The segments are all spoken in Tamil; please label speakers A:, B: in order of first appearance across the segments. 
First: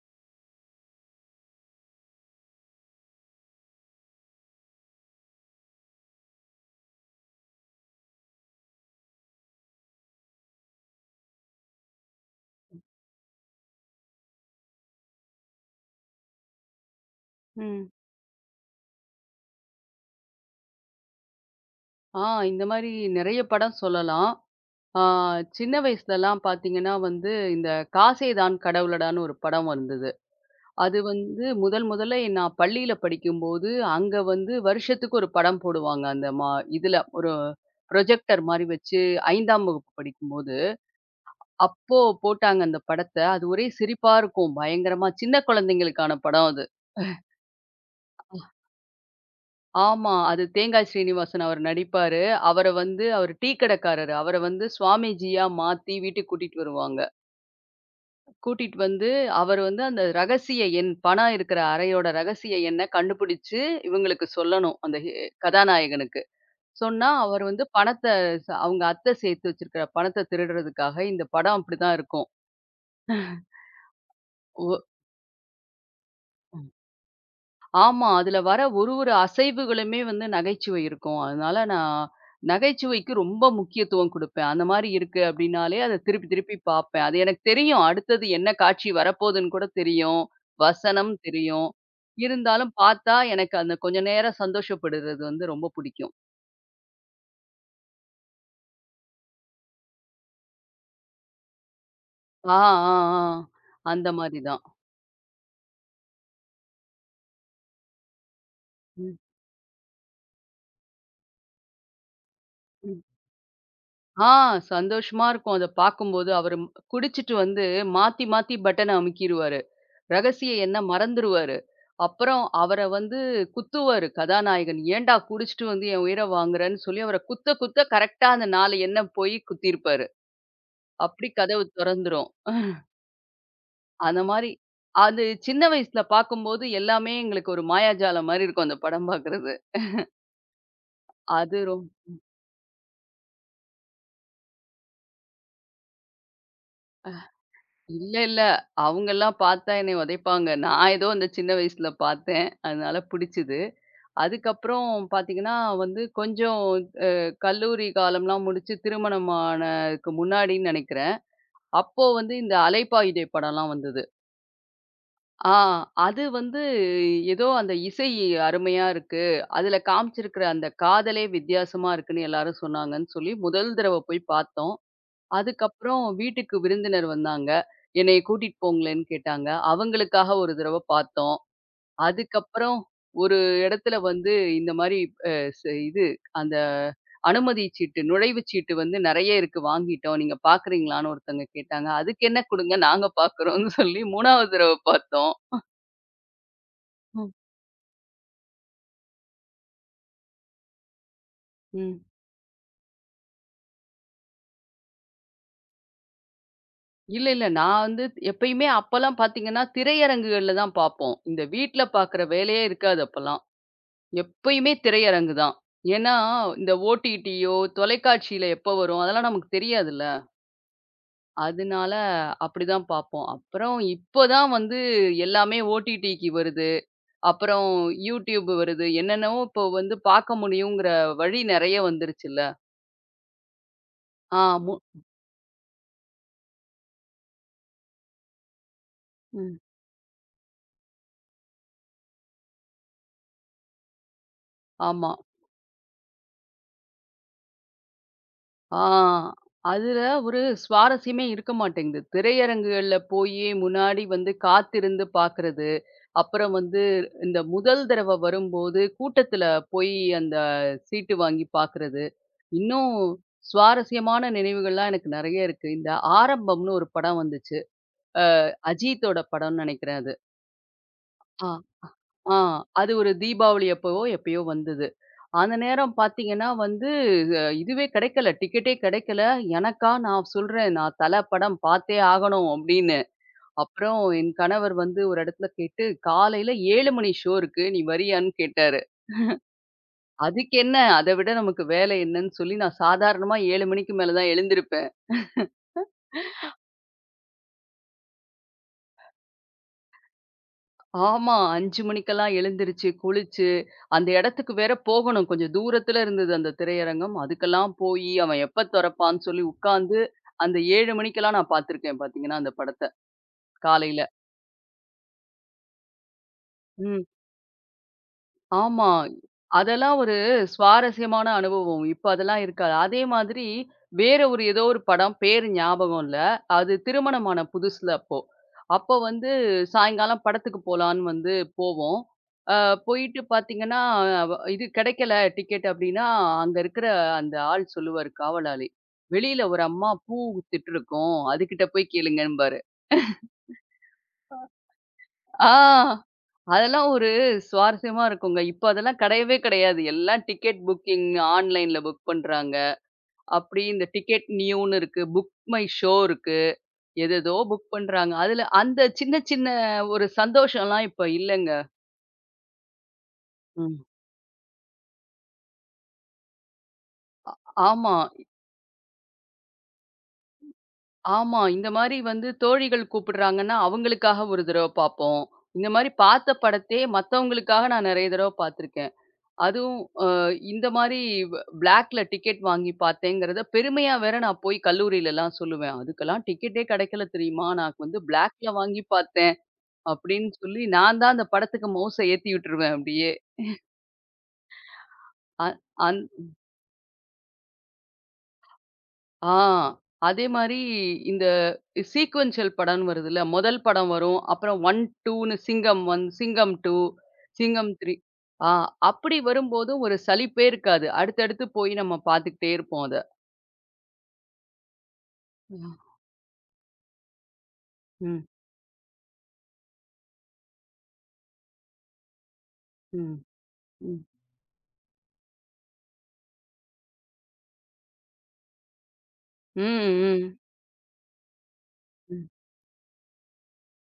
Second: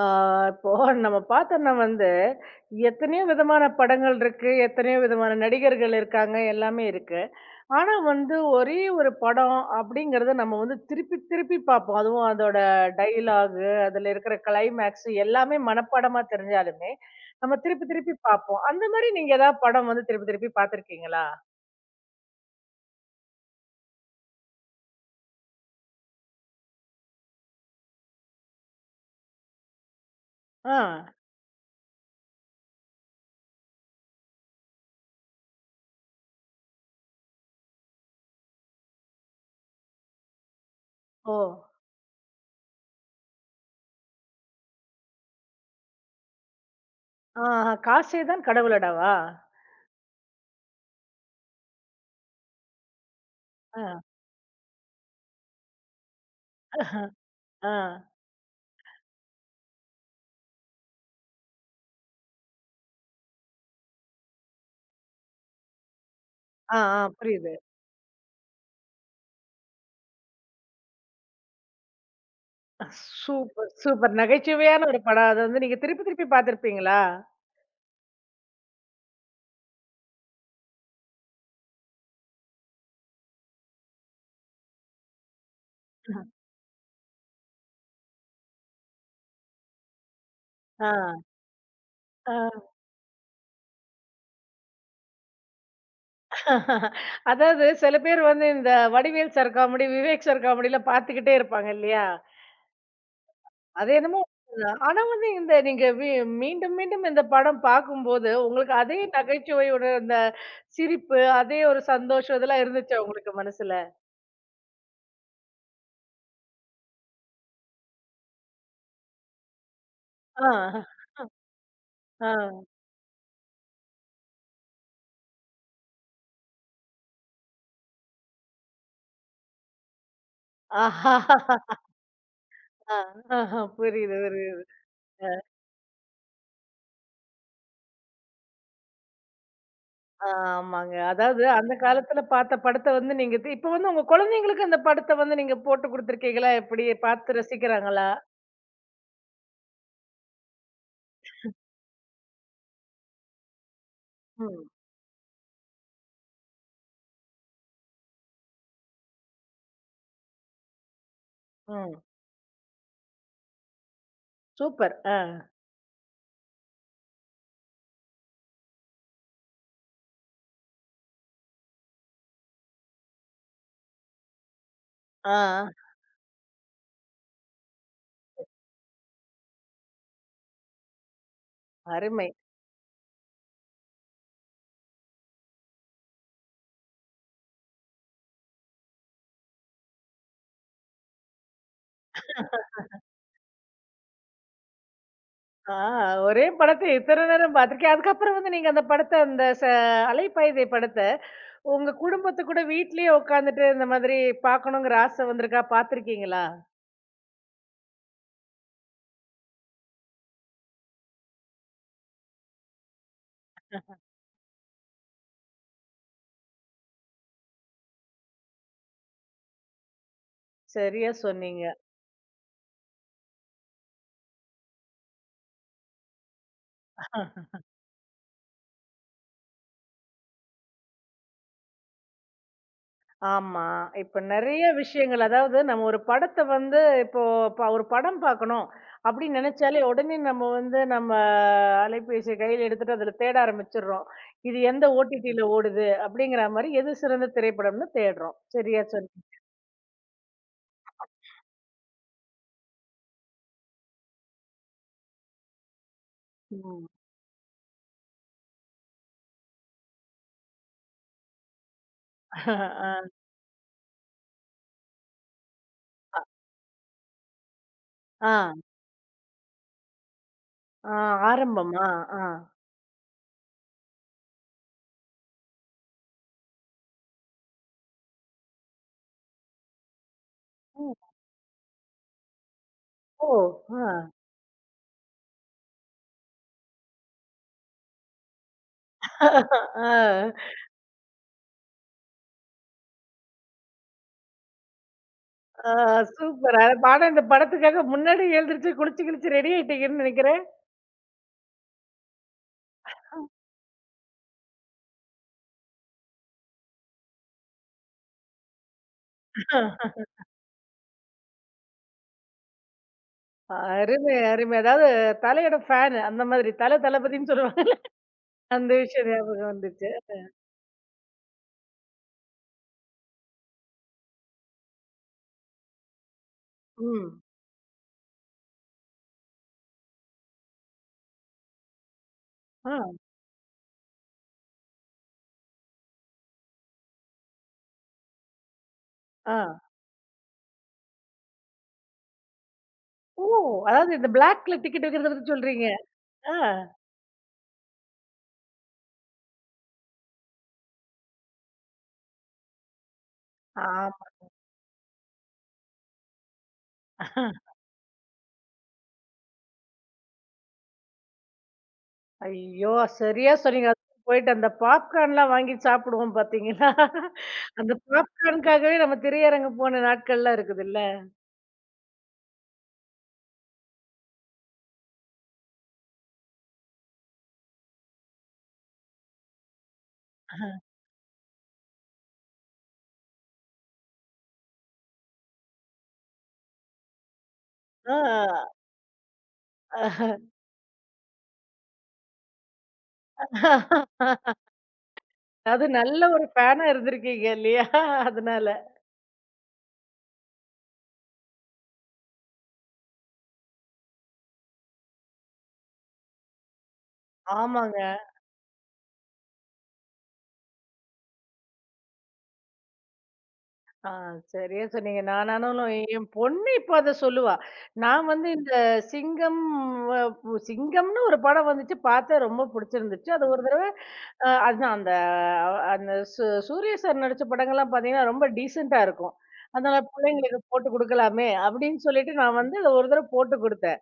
A: ஆ, இப்போ நம்ம பார்த்தோம்னா வந்து, எத்தனையோ விதமான படங்கள் இருக்கு, எத்தனையோ விதமான நடிகர்கள் இருக்காங்க, எல்லாமே இருக்கு. ஆனா வந்து ஒரே ஒரு படம் அப்படிங்கிறத நம்ம வந்து திருப்பி திருப்பி பார்ப்போம். அதுவும் அதோட டயலாகு, அதுல இருக்கிற கிளைமேக்ஸ் எல்லாமே மனப்பாடமா தெரிஞ்சாலுமே, நம்ம திருப்பி
B: ம்.
A: திருப்பி பார்ப்போம். அந்த மாரி நீங்க ஏதாவது படம் வந்து திருப்பி திருப்பி பார்த்துருக்கீங்களா?
B: ஆ இந்த மாரி நெறைய படம் சொல்லலாம். ஆ சின்ன வயசுலலாம் பார்த்தீங்கன்னா வந்து, இந்த "காசேதான் கடவுளடான்னு" ஒரு படம் வந்தது.
A: ஆ.
B: அது வந்து முதல் முதல்ல நான் பள்ளியில படிக்கும்போது, அங்க வந்து வருஷத்துக்கு ஒரு படம் போடுவாங்க. அந்த மா இதுல ஒரு ப்ரொஜெக்டர் மாரி வச்சு 5ஆம் வகுப்பு படிக்கும்போது,
A: ஓ!
B: அப்போ போட்டாங்க அந்த படத்த. அது ஒரே சிரிப்பா இருக்கும். பயங்கரமா சின்ன குழந்தைங்களுக்கான படம்.
A: ஆஹா. "காசே தான் கடவுளடாவா?"
B: ஆமா. அது தேங்காய் ஸ்ரீனிவாசன் அவர் நடிப்பாரு. அவர வந்து அவர் டீ
A: ஆ.
B: கடைக்காரரு. அவர வந்து சுவாமிஜியா மாத்தி வீட்டுக்கு கூட்டிட்டு வருவாங்க.
A: ஆ.
B: கூட்டிட்டு வந்து அவர் வந்து அந்த ரகசிய எண் பணம் இருக்கிற அறையோட ரகசிய எண்ண கண்டுபிடிச்சு இவங்களுக்கு சொல்லணும். அந்த ஹி கதாநாயகனுக்கு.
A: ஆ, ஆ.
B: சொன்னா அவர்
A: புரியுது.
B: வந்து பணத்த ச அவங்க அத்தை சேர்த்து வச்சிருக்கிற பணத்த திருடுறதுக்காக இந்த படம் அப்படிதான் இருக்கும்.
A: Super, super. நகைச்சுவையான ஒரு படம். அது வந்து நீங்க திருப்பி திருப்பி பார்த்திருப்பீங்களா?
B: ஆமா. அதுல வர ஒரு ஒரு அசைவுகளுமே வந்து நகைச்சுவை இருக்கும். அதனால நான் நகைச்சுவைக்கு ரொம்ப முக்கியத்துவம் குடுப்பேன். அந்த மாரி இருக்கு அப்டின்னாலே அத திருப்பி திருப்பி பாப்பேன். அது எனக்கு தெரியும். அடுத்தது என்ன காட்சி வரப்போதுன்னு கூட தெரியும்.
A: ஆ,
B: வசனம் தெரியும்.
A: ஆ.
B: இருந்தாலும் பார்த்தா எனக்கு அந்த கொஞ்ச நேரம் சந்தோஷப்படுறது வந்து ரொம்ப பிடிக்கும்.
A: அதாவது சில பேர் வந்து இந்த Vadivel sir comedy, Vivek sir காமெடிலாம் பார்த்துக்கிட்டே இருப்பாங்க இல்லையா?
B: ஆ, ஆ, ஆ.
A: அது
B: அந்த
A: என்னமோ
B: மாரி தான்.
A: உண்மதான். ஆனா வந்து இந்த நீங்க மீண்டும் மீண்டும் இந்த படம் பார்க்கும்போது, உங்களுக்கு அதே
B: ம்,
A: நகைச்சுவையோட அந்த சிரிப்பு, அதே ஒரு சந்தோஷம் இதெல்லாம் இருந்துச்சா
B: ம்.
A: உங்களுக்கு மனசுல?
B: ஆ சந்தோஷமா இருக்கும். அத பார்க்கும்போது அவரு குடிச்சிட்டு வந்து மாத்தி மாத்தி பட்டன அமுக்கிருவாரு.
A: ஆ,
B: ரகசியம் என்ன மறந்துருவாரு. அப்புறம்
A: ஆ.
B: அவர வந்து குத்துவாரு கதாநாயகன். "ஏன்டா குடிச்சுட்டு வந்து என் உயிர வாங்குறன்னு?" சொல்லி அவர குத்த குத்த கரெக்ட்டா அந்த 4 எண்ணம் போய் குத்திருப்பாரு.
A: ஆஹா!
B: அப்படி கதவு தொறந்துரும்.
A: ஆ, ஆஹா. புரியுது,
B: அந்த மாரி
A: புரியுது.
B: அது சின்ன வயசுல பார்க்கும்போது எல்லாமே எங்களுக்கு ஒரு மாயாஜாலம் மாரி இருக்கும் அந்த படம் பார்க்குறது.
A: ஆமாங்க. அதாவது
B: அது
A: அந்த
B: ரொம்
A: காலத்துல பார்த்த படத்த வந்து நீங்க இப்ப வந்து உங்க குழந்தைங்களுக்கு அந்த படத்த வந்து நீங்க போட்டு குடுத்துருக்கீங்களா? எப்படி பார்த்து ரசிக்கிறாங்களா?
B: இல்ல, இல்ல. அவங்கலாம் பார்த்தா என்னைய உதைப்பாங்க. நான் ஏதோ அந்த சின்ன வயசுல பார்த்தேன். அதனால பிடிச்சது.
A: ம்.
B: அதுக்கப்புறம் பார்த்தீங்கன்னா வந்து கொஞ்சம் அ கல்லூரி காலம்லாம் முடிச்சு திருமணமானதுக்கு முன்னாடின்னு நெனைக்கிறேன்.
A: ம்.
B: அப்போ வந்து இந்த அலைப்பாயுதே படம்லாம் வந்தது.
A: சூப்பர். ஆ.
B: ஆ அது வந்து ஏதோ அந்த இசை அருமையா இருக்கு. அதுல காமிச்சிருக்கிற அந்த காதலே வித்தியாசமா இருக்குன்னு எல்லாரும் சொன்னாங்கன்னு சொல்லி முதல் தடவ போய் பார்த்தோம்.
A: ஆ.
B: அதுக்கப்புறம் வீட்டுக்கு விருந்தினர் வந்தாங்க. என்னைய கூட்டிட்டு போங்களேன்னு கேட்டாங்க. அவங்களுக்காக ஒரு தடவ பார்த்தோம்.
A: அருமை.
B: அதுக்கப்புறம் ஒரு இடத்துல வந்து இந்த மாரி அ ச இது அந்த அனுமதி சீட்டு, நுழைவுச் சீட்டு வந்து நெறைய இருக்கு வாங்கிட்டோம். நீங்க பார்க்குறீங்களான்னு ஒருத்தங்க கேட்டாங்க. அதுக்கு என்ன கொடுங்க நாங்க பார்க்குறோம்னு சொல்லி 3வது தடவ பார்த்தோம்.
A: ஆ ஒரே படத்த இத்தன
B: ம்.
A: நேரம் பார்த்துருக்கேன். அதுக்கப்புறம் வந்து நீங்க அந்த படத்த அந்த அலைப்பாயுதை படத்த உங்க
B: ம்.
A: குடும்பத்து கூட வீட்லயே உட்காந்துட்டு இந்த மாதிரி பார்க்கணுங்கிற ஆசை வந்திருக்கா? பார்த்துருக்கீங்களா?
B: இல்ல, இல்ல. நான் வந்து எப்பயுமே அப்பலாம் பார்த்தீங்கன்னா, திரையரங்குகள்ல தான் பார்ப்போம். இந்த வீட்ல பார்க்குற வேலையே இருக்காது அப்பலாம். எப்பயுமே திரையரங்கு தான். ஏன்னா, இந்த ஓடிடியோ, தொலைக்காட்சியில எப்போ வரும் அதெல்லாம் நமக்கு தெரியாதுல்ல.
A: சரியா சொன்னீங்க.
B: அதனால அப்படிதான் பார்ப்போம். அப்புறம் இப்போதான் வந்து எல்லாமே ஓடிடிக்கு வருது. அப்புறம் யூடியூப் வருது. என்னென்னவோ இப்போ வந்து பார்க்க முடியுங்கிற வழி நெறைய வந்துருச்சுல்ல.
A: ஆமா. இப்ப
B: ஆ
A: நெறைய
B: மு
A: விஷயங்கள். அதாவது நம்ம ஒரு படத்த வந்து இப்போ ஒரு படம் பார்க்கணும் அப்படின்னு
B: ம்.
A: நெனைச்சாலே, உடனே நம்ம வந்து நம்ம அலைபேசிய கையில எடுத்துட்டு அதுல தேட ஆரம்பிச்சுடுறோம். இது எந்த
B: ஆமா.
A: ஓடிடில ஓடுது அப்படிங்கிற மாரி எது சிறந்த திரைப்படம்னு தேடுறோம்.
B: ஆ
A: சரியா சொன்
B: அதுல ஒரு சுவாரஸ்யமே இருக்க மாட்டேங்குது. திரையரங்குகள்ல போயி முன்னாடி வந்து காத்திருந்து பார்க்கறது. அப்புறம் வந்து
A: ம்.
B: இந்த முதல் தடவ வரும்போது கூட்டத்துல போய் அந்த சீட்டு வாங்கி பார்க்குறது. இன்னும்
A: ஆ.
B: சுவாரஸ்யமான நினைவுகள்லாம் எனக்கு நெறைய இருக்கு. இந்த ஆரம்பம்னு ஒரு படம் வந்துச்சு.
A: ஆ.
B: அஜீத்தோட படம்னு நெனைக்கிறேன் அது. ஆ,
A: ஆரம்பமா? ஆ.
B: ஆ அது ஒரு தீபாவளி அப்பவோ எப்பயோ வந்தது. அந்த நேரம் பார்த்தீங்கன்னா வந்து இதுவே கிடைக்கல. டிக்கெட்டே கிடைக்கல. எனக்கா நான் சொல்றேன், "நான் தல படம் பார்த்தே ஆகணும்" அப்படின்னு.
A: ஓ! ஆ.
B: அப்புறம் என் கணவர் வந்து ஒரு இடத்துல கேட்டு, "காலையில 7 மணி ஷோ இருக்கு. நீ வரியான்னு?" கேட்டாரு.
A: ஆ.
B: அதுக்கு என்ன? அத விட நமக்கு வேலை என்னன்னு சொல்லி நான் சாதாரணமா 7 மணிக்கு மேல தான் எழுந்திருப்பேன்.
A: ஆ சூப்பர். பாடம் இந்த படத்துக்காக முன்னாடியே எழுந்திரிச்சு குளிச்சு கிளிச்சு ரெடி ஆயிட்டீங்கன்னு நெனைக்கிறேன்.
B: ஆமா 5 மணிக்கெல்லாம் எழுந்திருச்சு, குளிச்சு, அந்த இடத்துக்கு வேற போகணும். கொஞ்சம் தூரத்துல இருந்தது அந்த திரையரங்கம். அதுக்கெல்லாம் போயி அவன் எப்ப தொறப்பான்னு சொல்லி உட்காந்து, அந்த 7 மணிக்கெல்லாம் நான் பார்த்துருக்கேன் பார்த்தீங்கன்னா, அந்த படத்த. காலையில.
A: அருமை, அருமை. அதாவது தலையோட ஃபேன் அந்த மாதிரி. தல
B: ம்.
A: தளபதின்னு சொல்லுவாங்க. அந்த
B: ஆமா.
A: விஷயம் ஞாபகம் வந்துச்சு.
B: அதெல்லாம் ஒரு சுவாரஸ்யமான அனுபவம். இப்ப அதெல்லாம் இருக்காது. அதே மாதிரி வேற ஒரு ஏதோ ஒரு படம், பேரு ஞாபகம் இல்ல. அது
A: ம்.
B: திருமணமான புதுசுல அப்போ. அப்போ வந்து சாயங்காலம் படத்துக்கு போலான்னு வந்து போவோம். அ
A: ஆ,
B: போயிட்டு பார்த்தீங்கன்னா, இது கிடைக்கல டிக்கெட் அப்டின்னா, அங்க இருக்கிற அந்த ஆள் சொல்லுவாரு காவலாளி.
A: ஆ.
B: "வெளியில ஒரு அம்மா பூ வித்துட்டுருக்கோம். அதுகிட்ட போய் கேளுங்கம்பாரு."
A: ஓ! அதாவது இந்த பிளாக்ல டிக்கெட் விக்கிறத பத்தி
B: ஆ.
A: சொல்றீங்க. ஆ.
B: அதெல்லாம் ஒரு சுவாரஸ்யமா இருக்குங்க. இப்ப அதெல்லாம் கிடையவே கிடையாது. எல்லாம் டிக்கெட் புக்கிங் ஆன்லைன்ல புக் பண்றாங்க. அப்படி இந்த
A: ஆமா.
B: டிக்கெட் நியூன்னு இருக்கு. புக் மை ஷோ இருக்கு. எதேதோ புக் பண்றாங்க. அதுல அந்த சின்ன சின்ன ஒரு சந்தோஷம்லாம் இப்ப இல்லங்க.
A: ஐயோ! சரியா சொன்னீங்க.
B: ம்.
A: அதுவும் போயிட்டு அந்த பாப்கார்ன்லாம் வாங்கி சாப்பிடுவோம் பார்த்தீங்களா? அந்த
B: ஆமா,
A: பாப்கார்னுக்காகவே நம்ம திரையரங்கம் போன நாட்கள்லாம் இருக்குதுல்ல.
B: ஆமா. இந்த மாரி வந்து தோழிகள் கூப்பிடுறாங்கன்னா, அவங்களுக்காக ஒரு தடவ பார்ப்போம். இந்த மாரி பார்த்த படத்தையே மத்தவங்களுக்காக நான் நெறைய தடவ பார்த்துருக்கேன். அதுவும் அ இந்த மாரி பிளாக்ல டிக்கெட் வாங்கி பார்த்தேங்கிறத பெருமையா வேற நான் போய் கல்லூரிலலாம் சொல்லுவேன். "அதுக்கெல்லாம் டிக்கெட்டே கிடைக்கல தெரியுமா? நான்
A: ஆ.
B: வந்து பிளாக்ல வாங்கி பார்த்தேன்." அப்படின்னு சொல்லி நான் தான் அந்த படத்துக்கு மவுஸ ஏத்தி விட்டுருவேன் அப்படியே. அ
A: அது
B: அந்
A: நல்ல ஒரு ஃபேனா இருந்திருக்கீங்க இல்லையா? அதனால.
B: ஆ அதே மாரி இந்த சீக்வென்ஷியல் படம்ன்னு வருதுல்ல. முதல் படம் வரும். அப்புறம் 1, 2ன்னு சிங்கம் 1, சிங்கம் 2, சிங்கம்
A: ஆமாங்க.
B: 3. ஆ அப்படி வரும்போது ஒரு சலிப்பே இருக்காது. அடுத்தடுத்து போய் நம்ம பார்த்துக்கிட்டே இருப்போம் அத.
A: ஆ, சரியா சொன்னீங்க. நான் ஆனாலும்
B: ம்.
A: என் பொண்ணு இப்ப அத சொல்லுவா. நான்
B: ம்.
A: வந்து இந்த சிங்கம் அ பு சிங்கம்னு ஒரு படம் வந்துச்சு. பார்த்தேன் ரொம்ப புடிச்சிருந்துச்சு.
B: ம்.
A: அது ஒரு தடவ
B: ம்.
A: அதுதான் அந்த அந்த சூர்யா சார் நடிச்ச படங்கள்லாம் பார்த்தீங்கன்னா, ரொம்ப டீசென்ட்டா இருக்கும்.
B: ம்,
A: அதனால
B: ம்.
A: பிள்ளைங்களுக்கு போட்டு குடுக்கலாமே! அப்படின்னு சொல்லிட்டு
B: ம்,
A: நான் வந்து அத ஒரு தடவ போட்டு குடுத்தேன்.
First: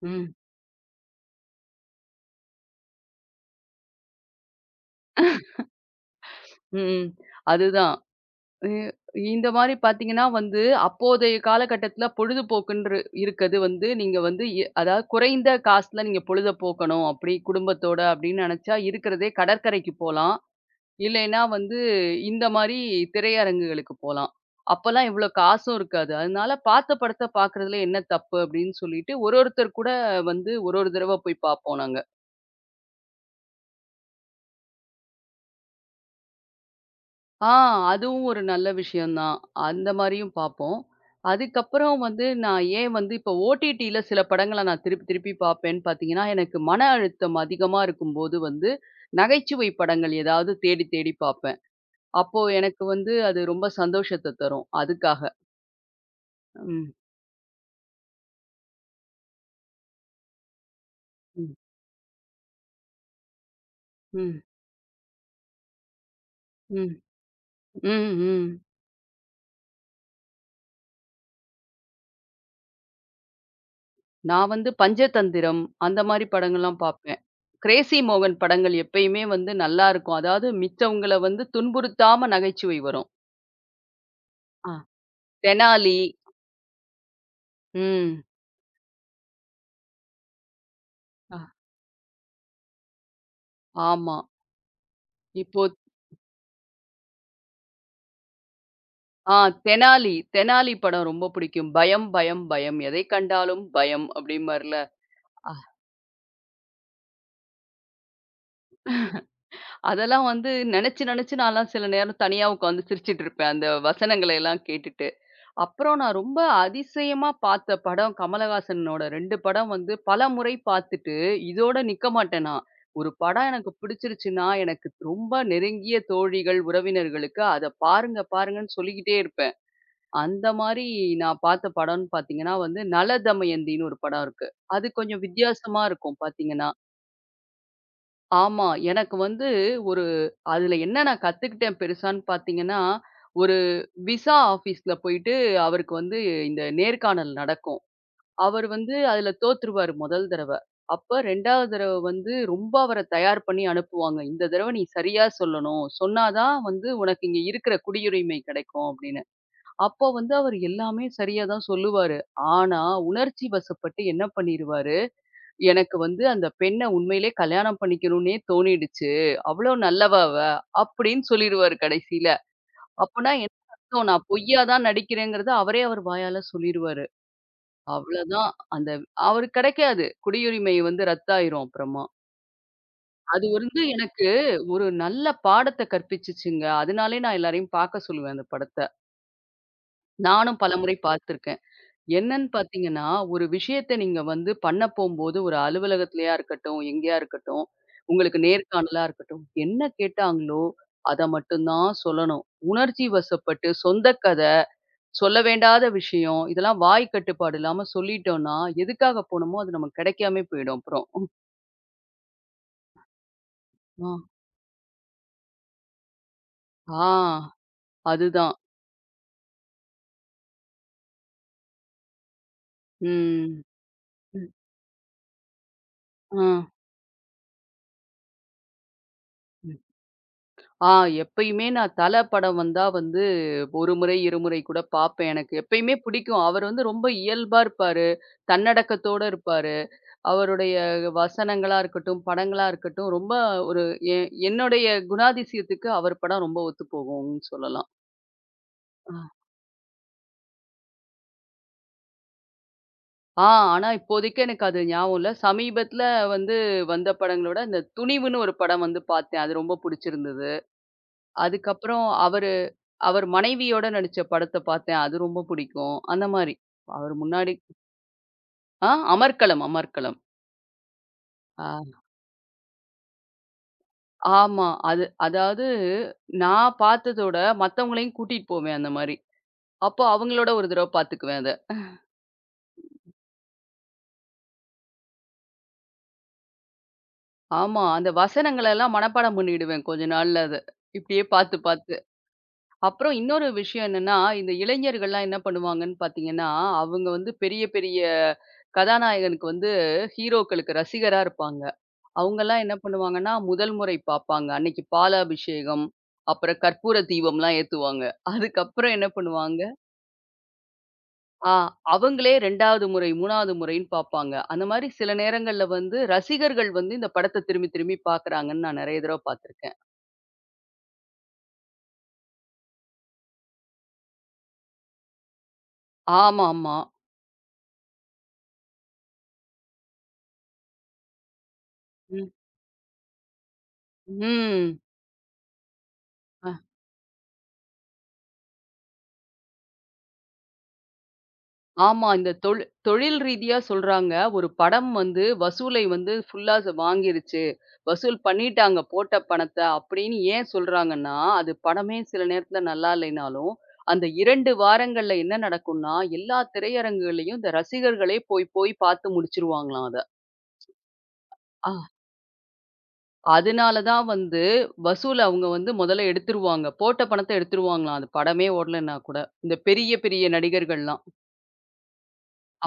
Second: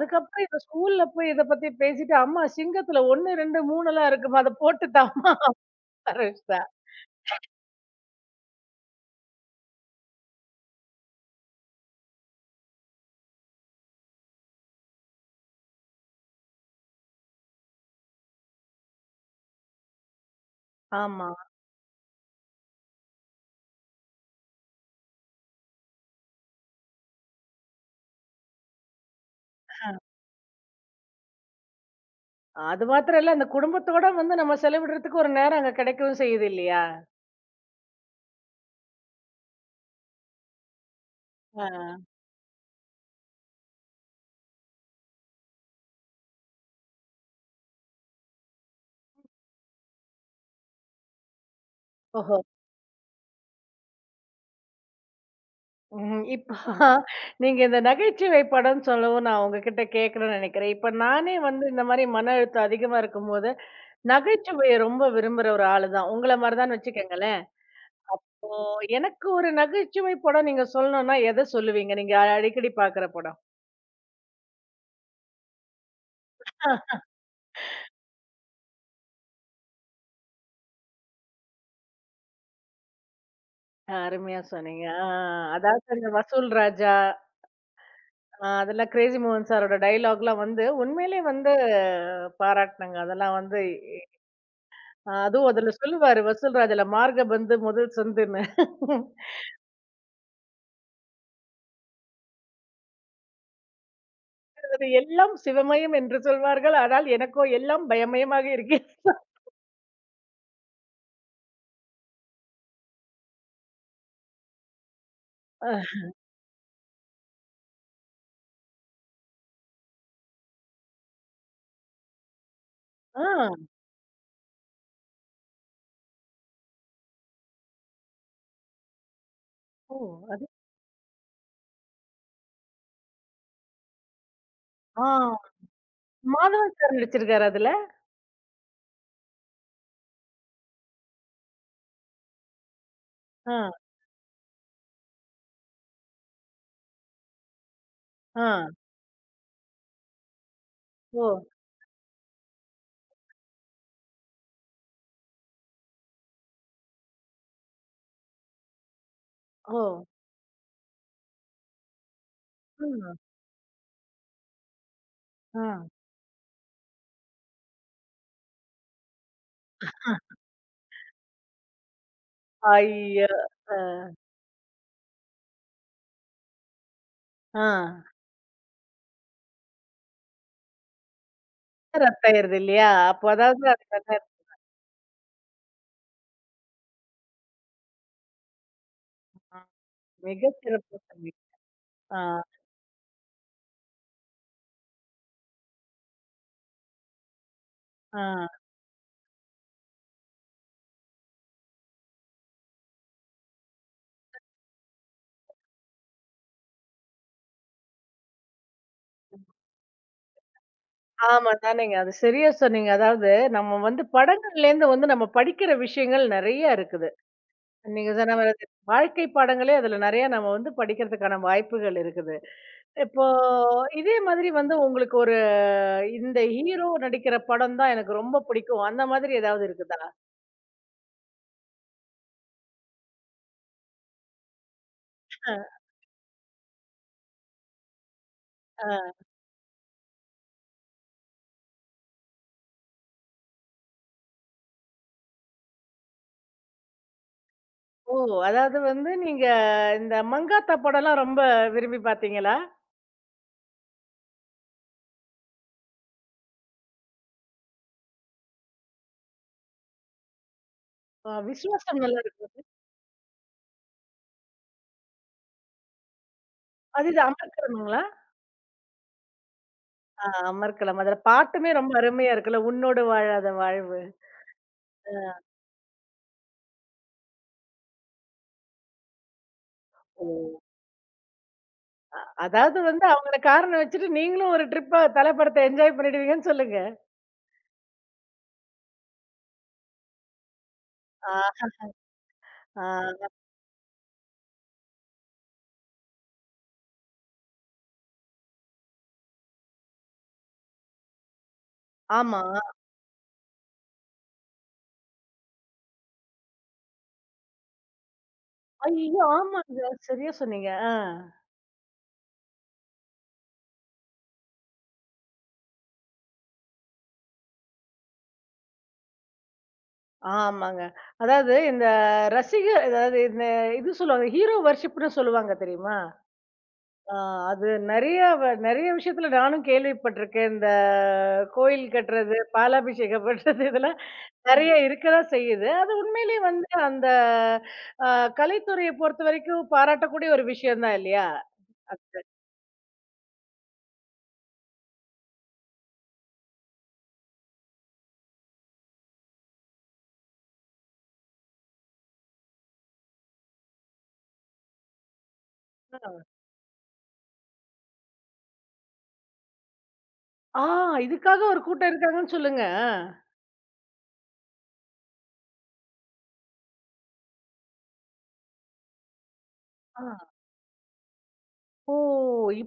B: ம்,
A: இந்த ஸ்கூல்ல போய் இத பத்தி பேசிட்டு, "அம்மா சிங்கத்துல 1, 2, 3லாம் இருக்குமா, அத போட்டுத்தாம்மா" ஆரம்பிச்சுட்டா.
B: ம். அதுதான். இ இந்த மாரி பார்த்தீங்கன்னா வந்து, அப்போதைய காலகட்டத்தில பொழுதுபோக்குன்று இருக்கது வந்து, நீங்க வந்து அதாவது குறைந்த காசுல நீங்க பொழுத போக்கணும். அப்படி குடும்பத்தோட அப்படின்னு நெனச்சா இருக்கிறதே கடற்கரைக்கு போலாம்.
A: ஆமா.
B: இல்லைன்னா வந்து இந்த மாரி திரையரங்குகளுக்கு போலாம். அப்பலாம் இவ்வளோ காசும் இருக்காது. அதனால பார்த்த படத்த பார்க்கறதுல என்ன தப்பு அப்படின்னு சொல்லிட்டு, ஒரு ஒருத்தர் கூட வந்து ஒரு ஒரு தடவ போய் பார்ப்போம் நாங்க.
A: அது மாத்திரம் இல்ல, அந்த குடும்பத்தோட வந்து நம்ம செலவிடுறதுக்கு ஒரு நேரம் அங்க கிடைக்கவும் செய்யுது இல்லையா?
B: ஆ அதுவும் ஒரு நல்ல விஷயம் தான். அந்த மாரியும் பார்ப்போம். அதுக்கப்புறம்
A: ஆ.
B: வந்து நான் ஏன் வந்து இப்போ ஓடிடில சில படங்கள நான் திருப்பி திருப்பி பார்ப்பேன்னு பார்த்தீங்கன்னா, எனக்கு மன அழுத்தம் அதிகமா இருக்கும்போது வந்து, நகைச்சுவை படங்கள் ஏதாவது தேடி தேடி பார்ப்பேன்.
A: ஓஹோ!
B: அப்போ எனக்கு வந்து அது ரொம்ப சந்தோஷத்த தரும். அதுக்காக.
A: ம். இப்போ
B: ம்.
A: நீங்க இந்த நகைச்சுவை படம்ன்னு சொல்லவும் நான் உங்ககிட்ட கேட்கணும்னு நெனைக்கிறேன். இப்ப நானே
B: ம்.
A: வந்து இந்த மாரி மன அழுத்தம் அதிகமா இருக்கும்போது,
B: ம்.
A: நகைச்சுவைய ரொம்ப விரும்புற ஒரு ஆளு தான். உங்கள மாரி தான்
B: ம்.
A: வச்சுக்கங்களேன்.
B: ம். ம்.
A: எனக்கு ஒரு நகைச்சுவை படம் நீங்க சொல்லணும்னா எத சொல்லுவீங்க? நீங்க அடிக்கடி பார்க்குற படம்.
B: நான் வந்து பஞ்சதந்திரம் அந்த மாரி படங்கள்லாம்
A: ஆ.
B: பார்ப்பேன். கிரேஸி மோகன் படங்கள் எப்பயுமே வந்து நல்லாருக்கும். அதாவது மிச்சவங்கள வந்து துன்புறுத்தாம நகைச்சுவை வரும்.
A: அருமையா சொன்னீங்க. ஆ
B: தெனாலி.
A: அதாவது இந்த வசூல் ராஜா.
B: ம்.
A: ஆ அதெல்லாம் கிரேஸி மோகன் சாரோட டயலாக்லாம் வந்து உண்மையிலே
B: ஆ.
A: வந்து பாராட்டுனங்க. அதெல்லாம் வந்து
B: ஆமா.
A: அதுவும்
B: இப்போ
A: அதுல சொல்லுவாரு வசூல்ராஜ் அதுல மார்கபந்து முதல் சந்துன்னு.
B: ஆ தெனாலி. தெனாலி படம் ரொம்ப பிடிக்கும். பயம், பயம், பயம். எதை கண்டாலும் பயம் அப்டிம்பார்ல.
A: அது எல்லாம்
B: ஆ.
A: சிவமயம் என்று சொல்வார்கள். ஆனால் எனக்கோ எல்லாம் பயமயமாக இருக்கு.
B: அதெல்லாம் வந்து நெனச்சு நெனச்சு நான்லாம் சில நேரம் தனியா உட்காந்து சிரிச்சுட்டுருப்பேன். அந்த வசனங்கள எல்லாம் கேட்டுட்டு.
A: அ
B: அப்புறம் நான் ரொம்ப அதிசயமா பார்த்த படம் கமலஹாசனோட 2 படம் வந்து பலமுறை பார்த்துட்டு, இதோட நிக்க மாட்டேன் நான். ஒரு
A: ஆ
B: படம் எனக்கு பிடிச்சிருச்சுன்னா, எனக்கு ரொம்ப நெருங்கிய தோழிகள், உறவினர்களுக்கு அத பாருங்க பாருங்கன்னு சொல்லிக்கிட்டே இருப்பேன்.
A: ஓ! அது
B: அந்த மாரி நான் பார்த்த படம்ன்னு பார்த்தீங்கன்னா வந்து, நல தமயந்தின்னு ஒரு படம் இருக்கு. அது
A: ஆ
B: கொஞ்சம் வித்தியாசமா இருக்கும் பார்த்தீங்கன்னா.
A: மாதவன் சார் நடிச்சிருக்காரு அதுல?
B: ஆமா. எனக்கு வந்து ஒரு அதுல என்ன நான் கத்துக்கிட்டேன் பெருசான்னு பார்த்தீங்கன்னா,
A: ஆ
B: ஒரு விசா ஆஃபீஸ்ல போயிட்டு அவருக்கு வந்து இந்த நேர்காணல் நடக்கும்.
A: ஆ
B: அவர் வந்து அதுல தோத்துருவாரு முதல் தடவ. அப்ப
A: ஓ!
B: 2வது தடவ வந்து ரொம்ப அவர தயார் பண்ணி அனுப்புவாங்க. "இந்த தடவ நீ சரியா சொல்லணும். சொன்னா தான் வந்து உனக்கு இங்க இருக்கிற குடியுரிமை கிடைக்கும்" அப்படின்னு.
A: ஓ!
B: அப்போ வந்து அவர் எல்லாமே சரியா தான் சொல்லுவாரு. ஆனா,
A: ம்.
B: உணர்ச்சி வசப்பட்டு என்ன பண்ணிருவாரு,
A: ஆ.
B: எனக்கு வந்து அந்த பெண்ண உண்மையிலே கல்யாணம் பண்ணிக்கணும்னே தோணிடுச்சு. அவ்வளோ நல்லவ அவ. அப்படின்னு சொல்லிருவாரு கடைசியில.
A: ஐயோ!
B: அப்பன்னா என்ன
A: அ
B: அர்த்தம்? நான் பொய்யா தான் நடிக்கிறேங்கிறத அவரே அவர் வாயால சொல்லிருவாரு.
A: ஆ
B: அவ்வளதான் அந்த அவருக்கு கிடைக்காது. குடியுரிமை வந்து ரத்தாயிரும் அப்புறமா.
A: ரத்தாயிருது இல்லையா? அப்ப
B: அது
A: அதாவது
B: வந்து
A: அது வந்து,
B: எனக்கு ஒரு நல்ல பாடத்த கற்பிச்சுச்சுங்க. அதனாலே நான் எல்லாரையும் பார்க்க சொல்லுவேன் அந்த படத்த.
A: ஆ, மிக
B: நானும் பலமுறை
A: சிறப்பு.
B: பார்த்துருக்கேன்.
A: ஆ
B: என்னன்னு பார்த்தீங்கன்னா, ஒரு விஷயத்த நீங்க வந்து பண்ண போம்போது, ஒரு அலுவலகத்திலயா இருக்கட்டும், எங்கேயா இருக்கட்டும்,
A: ஆ.
B: உங்களுக்கு நேர்காணலா இருக்கட்டும், என்ன கேட்டாங்களோ, அத மட்டும் தான் சொல்லணும். உணர்ச்சி வசப்பட்டு சொந்த கத, சொல்ல வேண்டாத விஷயம், இதெல்லாம் வாய் கட்டுப்பாடு இல்லாம சொல்லிட்டோம்னா, எதுக்காக போனோமோ அது நமக்கு கிடைக்காமே போயிடும் அப்புறம்.
A: ஆமா தானேங்க. அது சரியா சொன்னீங்க. அதாவது நம்ம வந்து
B: ஆ.
A: படங்கள்லேருந்து வந்து நம்ம படிக்கிற விஷயங்கள் நெறைய
B: ஆ
A: இருக்குது. நீங்க சொன்ன மாரி
B: அதுதான்.
A: அது வாழ்க்கை பாடங்களே அதுல நெறைய நம்ம வந்து படிக்கிறதுக்கான வாய்ப்புகள் இருக்குது. இப்போ
B: ம்.
A: இதே
B: ம்.
A: மாதிரி வந்து உங்களுக்கு ஒரு இந்த
B: ஆ.
A: ஹீரோ நடிக்கிற படம் தான் எனக்கு ரொம்ப பிடிக்கும். அந்த மாதிரி ஏதாவது இருக்குதா?
B: ஆ எப்பயுமே நான் தல படம் வந்தா வந்து, ஒரு முறை, இருமுறை கூட பாப்பேன்.
A: அ,
B: எனக்கு எப்பயுமே பிடிக்கும். அவர் வந்து ரொம்ப இயல்பா இருப்பாரு.
A: அ.
B: தன்னடக்கத்தோட இருப்பாரு. அவருடைய வசனங்களா இருக்கட்டும், படங்களா இருக்கட்டும், ரொம்ப ஒரு எ என்னுடைய குணாதிசயத்துக்கு அவர் படம் ரொம்ப ஒத்து போகும்னு சொல்லலாம்.
A: ஓ! அதாவது வந்து நீங்க இந்த மங்காத்தா படம்லாம் ரொம்ப விரும்பி பார்த்தீங்களா?
B: ஆ, ஆனா இப்போதைக்கு எனக்கு அது ஞாபகம் இல்ல. சமீபத்தில வந்து வந்த படங்களோட இந்த துணிவுன்னு ஒரு படம் வந்து பாத்தேன். அது ரொம்ப புடிச்சிருந்தது.
A: விசுவாசம்
B: அதுக்கப்புறம்
A: நல்லா
B: அவர்
A: இருக்கும்.
B: அவர் மனைவியோட நடிச்ச படத்த பார்த்தேன். அது ரொம்ப பிடிக்கும். அந்த மாரி.
A: அது
B: அவர்
A: இது
B: முன்னாடி
A: அமர்கலம்ங்களா?
B: ஆ அமர்க்களம், அமர்க்களம்.
A: ஆ அமர்க்கலாம். அதுல
B: ஆ
A: பாட்டுமே ரொம்ப அருமையா இருக்குல்ல. உன்னோடு வாழாத வாழ்வு.
B: ஆமா. அது அதாவது நான் பார்த்ததோட மத்தவங்களையும் கூட்டிட்டு போவேன் அந்த மாரி. அப்போ
A: ஓ!
B: அவங்களோட ஒரு தடவ பார்த்துக்குவேன் அத.
A: அதாவது வந்து அவங்கள காரணம் வச்சுட்டு நீங்களும் ஒரு ட்ரிப்பா தல படத்த என்ஜாய் பண்ணிடுவீங்கன்னு சொல்லுங்க.
B: ஆமா. அந்த வசனங்கள எல்லாம் மனப்பாடம் பண்ணிடுவேன் கொஞ்ச நாள்ல அத. இப்படியே பார்த்து,
A: ஆ,
B: பார்த்து. அப்புறம்
A: ஆ,
B: இன்னொரு விஷயம் என்னன்னா, இந்த இளைஞர்கள்லாம் என்ன பண்ணுவாங்கன்னு பார்த்தீங்கன்னா, அவங்க வந்து பெரிய, பெரிய கதாநாயகனுக்கு வந்து ஹீரோக்களுக்கு ரசிகரா இருப்பாங்க.
A: ஆமா.
B: அவங்கலாம் என்ன பண்ணுவாங்கன்னா, முதல் முறை பாப்பாங்க. அன்னைக்கு பாலாபிஷேகம், அப்புறம் கற்பூர தீபம்லாம் ஏத்துவாங்க. அதுக்கப்புறம் என்ன
A: ஐயோ!
B: பண்ணுவாங்க,
A: ஆமாங்க. சரியா சொன்னீங்க. ஆ.
B: ஆ அவங்களே 2வது முறை, 3வது முறைன்னு பாப்பாங்க. அந்த மாரி சில நேரங்கள்ல வந்து ரசிகர்கள் வந்து இந்த படத்த திரும்பி திரும்பி பாக்குறாங்கன்னு நான் நெறைய தடவ பாத்துருக்கேன்.
A: ஆமாங்க. அதாவது இந்த ரசிகர் அதாவது இந்த இது சொல்லுவாங்க. ஹீரோ வொர்ஷிப்ன்னு சொல்லுவாங்க தெரியுமா?
B: ஆமாமா.
A: ஆ, அது நெறைய நெறைய விஷயத்துல நானும் கேள்விப்பட்டிருக்கேன். இந்த கோயில்
B: ம்.
A: கட்டுறது, பாலாபிஷேகம் பண்றது இதெல்லாம் நெறைய
B: ம்.
A: இருக்க தான் செய்யுது. அது உண்மையிலேயே வந்து அந்த அ கலைத்துறைய பொறுத்தவரைக்கும் பாராட்டக்கூடிய ஒரு விஷயம் தான் இல்லையா?
B: ஆமா. இந்த தொழி தொழில் ரீதியா சொல்றாங்க. ஒரு படம் வந்து வசூலை வந்து ஃபுல்லா வாங்கிருச்சு. வசூல் பண்ணிட்டாங்க போட்ட பணத்த அப்படின்னு ஏன் சொல்றாங்கன்னா, அது படமே சில நேரத்துல நல்லா இல்லைனாலும், அந்த 2 வாரங்கள்ல என்ன நடக்கும்னா,
A: ஆ.
B: எல்லா திரையரங்குகள்லயும் இந்த ரசிகர்களே போய் போய் பார்த்து முடிச்சுருவாங்களாம் அத.
A: ஆ இதுக்காக ஒரு
B: அ
A: கூட்டம் இருக்காங்கன்னு சொல்லுங்க.
B: அதனால தான் வந்து வசூல் அவங்க வந்து முதல்ல எடுத்துருவாங்க. போட்ட பணத்த எடுத்துருவாங்களாம். அது படமே ஓடலன்னா கூட. இந்த பெரிய
A: ஆ. ஆ.
B: பெரிய நடிகர்கள்லாம்.
A: ஓ!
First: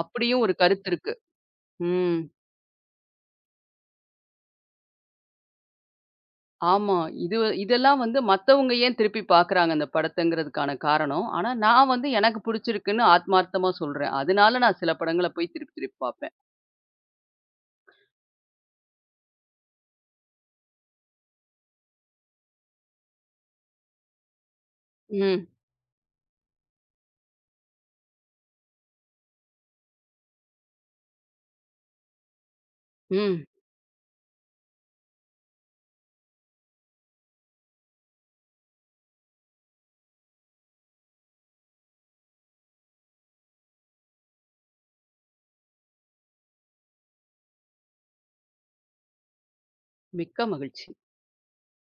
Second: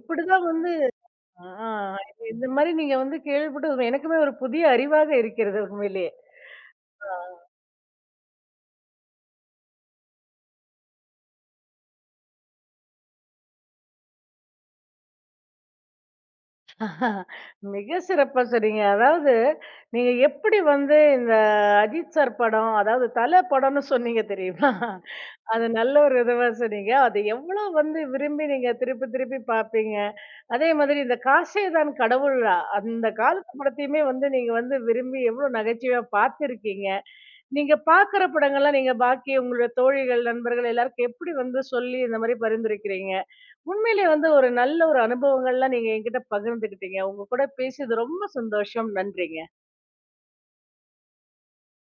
B: அப்படியும் ஒரு
A: வந்து
B: கருத்து இருக்கு.
A: ஆ
B: ம்.
A: இந்த மாரி நீங்க வந்து கேள்விப்பட்டது எனக்குமே ஒரு புதிய அறிவாக இருக்கிறது உண்மையிலேயே.
B: ஆமா. இது இதெல்லாம் வந்து மத்தவங்க ஏன் திருப்பி பார்க்குறாங்க அந்த படத்தங்கிறதுக்கான காரணம். ஆனா நான் வந்து எனக்கு புடிச்சிருக்குன்னு ஆத்மார்த்தமா சொல்றேன். அதனால நான் சில படங்கள போய் திருப்பி திருப்பி பார்ப்பேன்.
A: மிக சிறப்பா சொன்னீங்க. அதாவது, நீங்க எப்படி வந்து இந்த அஜித் சார் படம், அதாவது தல படம்னு சொன்னீங்க தெரியுமா?
B: ம்.
A: அது நல்ல ஒரு இதுவா சொன்னீங்க. அது எவ்வளோ வந்து விரும்பி நீங்க திருப்பி திருப்பி பார்ப்பீங்க. அதே மாதிரி இந்த "காசே தான் கடவுளா" அந்த
B: ம். ம்.
A: காலத்து படத்தையுமே வந்து நீங்க வந்து விரும்பி எவ்வளோ நகைச்சுவையா பார்த்துருக்கீங்க. நீங்க பார்க்குற படங்கள்லாம் நீங்க பாக்கி உங்களுடைய தோழிகள், நண்பர்கள் எல்லாருக்கும் எப்படி வந்து சொல்லி இந்த மாரி பரிந்துரைக்கிறீங்க? உண்மையிலே வந்து ஒரு நல்ல ஒரு அனுபவங்கள்லாம் நீங்க என்கிட்ட பகிர்ந்துக்கிட்டீங்க. உங்க கூட பேசியது ரொம்ப சந்தோஷம். நன்றிங்க.
B: மிக்க மகிழ்ச்சி.